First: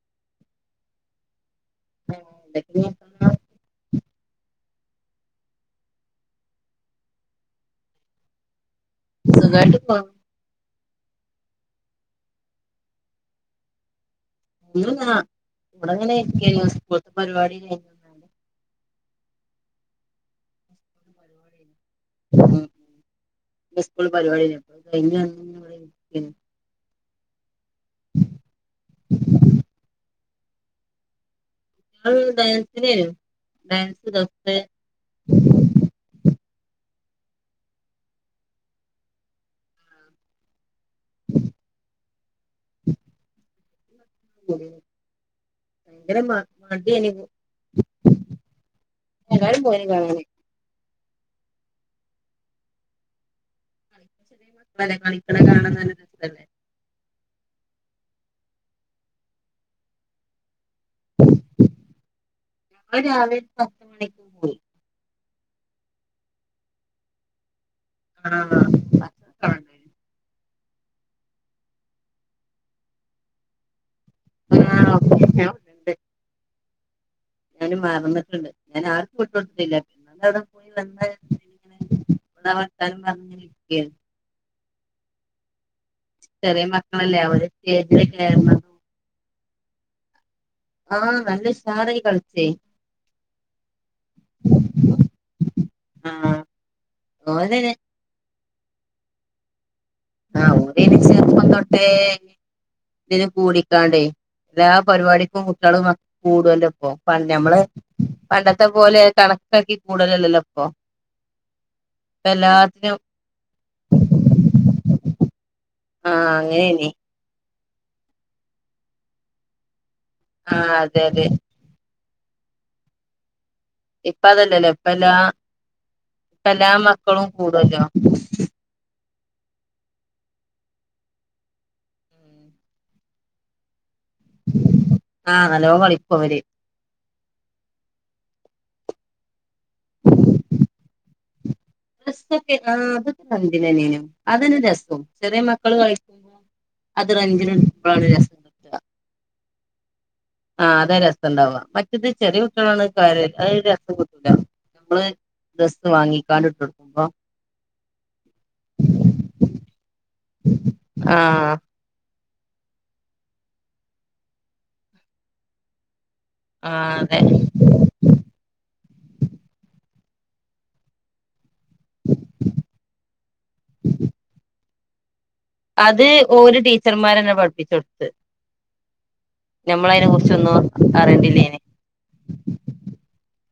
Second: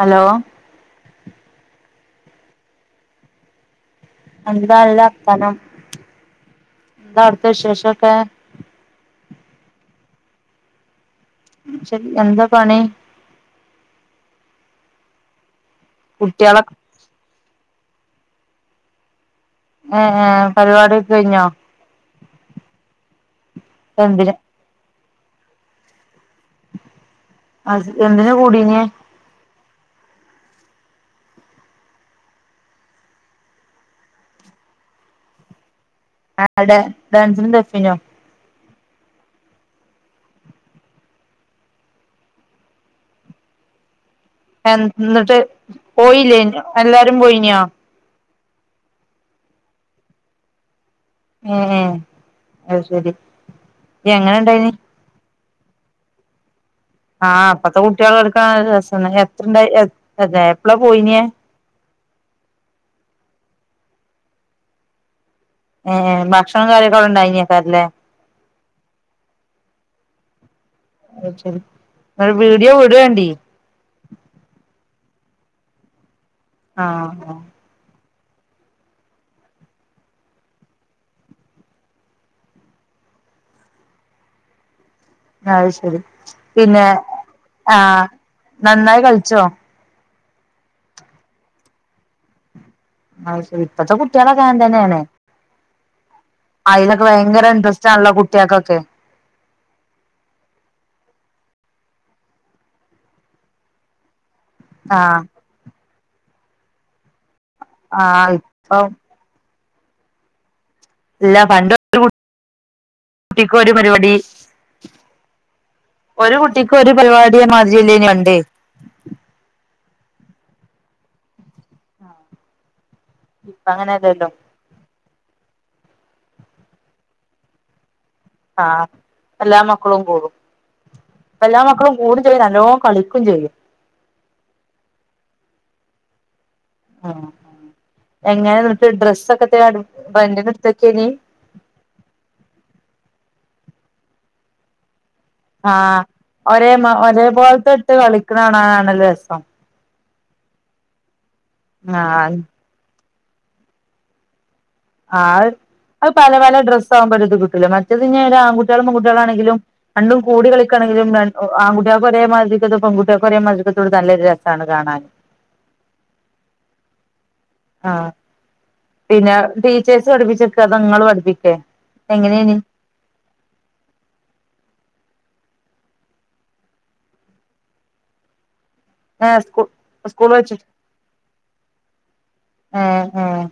Hello എന്തൊക്കെ എന്താല്ല അർത്താനം എന്താ അവ്ത്ത വിശേഷം ഒക്കെ സുഖായ്ട്ട് പോ ശെരി എന്താ പണി ഒന്നുല്ലാ ഇവടെങ്ങനെ കുട്ടികളെ ഇരിക്കേനി സ്കൂൾത്തെ പരിപാടി കഴിഞ് ഏഹ് പരിപാടിക്കെ കഴിഞ്ഞോ സ്കൂൾ എന്തിന് പരിപാട്യയ്ഞ്ഞു അപ്പ അത് കഴിഞ് വന്ന് ങ്ങനെ ഇവടെ ഇരിക്കെയ്ഞ്ഞു അഹ് എന്തിനാ കൂട്ടീനേ [inaudible] അവള് ഡാൻസിനേനു ഡാൻസ് ദഫ് ആഹ് ഡേ ഡാൻസിനും ദേഫിനോ കൂടീനു. അൻ ന്നട്ട് ഭയങ്കര മ പോയില്ലേനോ മടിയേനി എല്ലാരും പോയിനോ എല്ലാരും പോയിനിം കാണാന് ആഹ് അഅ്ശരി കളിക്ക്ണ കാണാൻ നല്ല രസല്ലേ ആഹ് പ്പത്തെ കുട്ട്യാള് കളിക്ക്ണ കാണ് ണ രസാണ് എത്രണ്ടാ എപ്പളാ പോയിനേ ഞങ്ങള് രാവിലേ ഏഹ് ഭക്ഷണം കാര്യക്കെ അവ്ടെണ്ടായിനേക്കാരല്ലേ ആഹ് ഭക്ഷണം ഒക്കെ അവിടെണ്ടായിനു. ന്നാ വീഡിയോ വിടാേണ്ടി ആഹ് ഇവിടെണ്ട്. ആഹ്ഹാ ഞാന് മറന്നിട്ട്ണ്ട് ഞാന് ആർക്കും വിട്ടൊട്ത്തീല്ല ന്നാലെ അവ്ടെ പോയി വന്നെ ന്നെ വർത്താനം പർഞ് ഇരിക്കയ്നു അഅ്ശരി ചെറിയ പിന്നെ മക്കളല്ലേ അവര് സ്റ്റേജില് ആഹ് കയറുന്നതും നന്നായി കൾച്ചോ ഓഹ് നല്ല ഉഷാറായി കൾച്ചേ ഇപ്പത്തെ കുട്ട്യാളൊക്ക അങ്ങൻതന്നേണ് ആഹ് അയ്ലൊക്കെ ഭയങ്കര ഓരന് ഇൻട്രസ്റ്റ് ആണല്ലോ കുട്ട്യാൾക്കൊക്കെ ആഹ് ഓലയ്ന് ചെറുപ്പം തൊട്ടേ ഇതിന് കൂടിക്കാണ്ടേ എല്ലാ ആഹ് പരിപാടിക്കും കുട്ട്യാളും മക്ക് കൂടോലോ ഇപ്പം പണ്ട് മ്മള് ആഹ് പണ്ടത്തെ ഇപ്പം പോലെ കണക്കാക്കി കൂടലല്ലല്ലോ ഇപ്പൊ ഇല്ല പണ്ട് ഒരു ഇപ്പ എല്ലാത്തിനും കുട്ടിക്ക് ഒരു പര്പാടി ആഹ് ഒരു കുട്ടിക്ക് അങ്ങനെയനി ഒരു പരിപാടി മാതിരിയല്ലേന്യൊ പണ്ട്? ആഹ് അതെ അതെ. ഇപ്പങ്ങനെ ഇപ്പ അതല്ലല്ലോ ഇപ്പ എല്ലാ ഇപ്പ എല്ലാ മക്കളും കൂടെല്ലോ. ആഹ് എല്ലാ മക്കളും കൂടും. ഇപ്പെല്ലാ മക്കളും കൂടും ചെയ്യും നല്ലോം കളിക്കും ചെയ്യും. ആഹ് നല്ലോം കളിക്കും അവര്. ആഹ് ആഹ്. എങ്ങനെന്നട്ട് ഡ്രസ്സൊക്കെ എത്തേ അട് റെൻ്റിന് ഇട്ത്തക്കെനി. ഡ്രസ്സൊക്കെ ആഹ് അതൊക്കെ റെൻ്റിനെന്നേനും. അതന്നെ രസും. ആഹ് ഒരേ മ ഒരേ പോലത്തെ ഇട്ട് റെന്റിനെടുക്കുമ്പളാണ് കളിക്ണ രസം കിട്ടാ കാണാനാണല്ലോ രസം. ആഹ് അതാ രസണ്ടാവാ. മറ്റേത് ആഹ് ചെറിയ കുട്ടികളാണ് കാര്യാ, അത് രസം കിട്ടൂല. നമ്മള് ആഹ്. അഹ്, ഡ്രസ്സ് അത് പല വാങ്ങിക്കാണ്ട് ഇട്ട് പല ഡ്രസ്സ് കൊടുക്കുമ്പോ ആകുമ്പോ ഒരിത് കിട്ടൂലാ. മറ്റേത് പിന്നെ ഒരാൺകുട്ട്യേളും പെൺകുട്ട്യേളും ആണെങ്കിലും രണ്ടും കൂടി കളിക്കാണെങ്കിലും രൺ ആഹ് ആൺകു ട്ട്യേക്ക് ഒരേമാതിര്ക്കത്തും പെൺകുട്ട്യേൾക്ക് ഒരേ മാതിര്ക്കത്തും ഇട്ത്താ നല്ലൊരു രസാണ് കാണാൻ. ആഹ് അതെന്നെ. ആഹ് പിന്നെ ടീച്ചേഴ്സ് പഠിപ്പിച്ചെക്കേ അതോ ഇങ്ങള് പഠിപ്പിക്കേ എങ്ങനേനി. അത് ഓര് ടീച്ചർമാരെന്നേ പഠിപ്പിച്ചു കൊടുത്ത്. ഏഹ് സ്കൂ ഞമ്മളയ്നെ സ്കൂൾ കുറിച്ചൊന്നും വെച്ചിട്ട് അറിയണ്ടില്ലേനി. ആഹ് ആഹ്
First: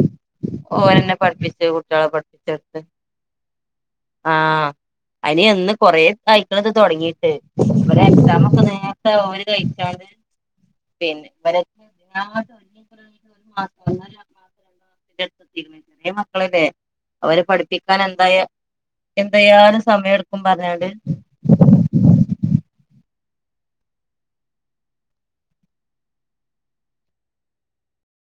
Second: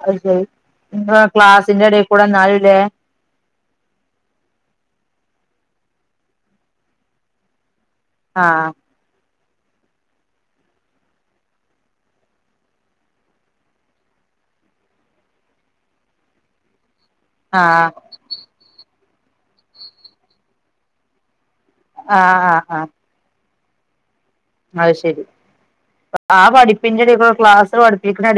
അത് ശരി. ഓരന്നെ [unintelligible] പഠിപ്പിച്ച് ക്ലാസിന്റെ എടേ കുട്ടികളെ കൂടെ ഇന്നാലും ല്ലേ. പഠിപ്പിച്ചെടുത്ത് ആഹ്. അയ്ന് എന്ന് കൊറെ ഇതായ്ക്ണ് ഇത് തൊടങ്ങീട്ട്. ഇവരെ എക്സാം ഒക്കെ ആഹ് നേര് ത്തെ ഓല് കഴിച്ചാണ്ട് [unintelligible] [unintelligible] മാസോ [unintelligible] [unintelligible] ചെറിയമക്കളല്ലേ അവരെ ആഹ് പഠിപ്പിക്കാൻ എന്തായാ എന്തായാലും സമയട്ക്കും പറഞ്ഞാണ്ട് ആഹ് ആഹ് ആഹ്. അത് ശരി. ആ പഠിപ്പിന്റെ എടേ കൂടെ ക്ലാസ് പഠിപ്പിക്ണെ എടേ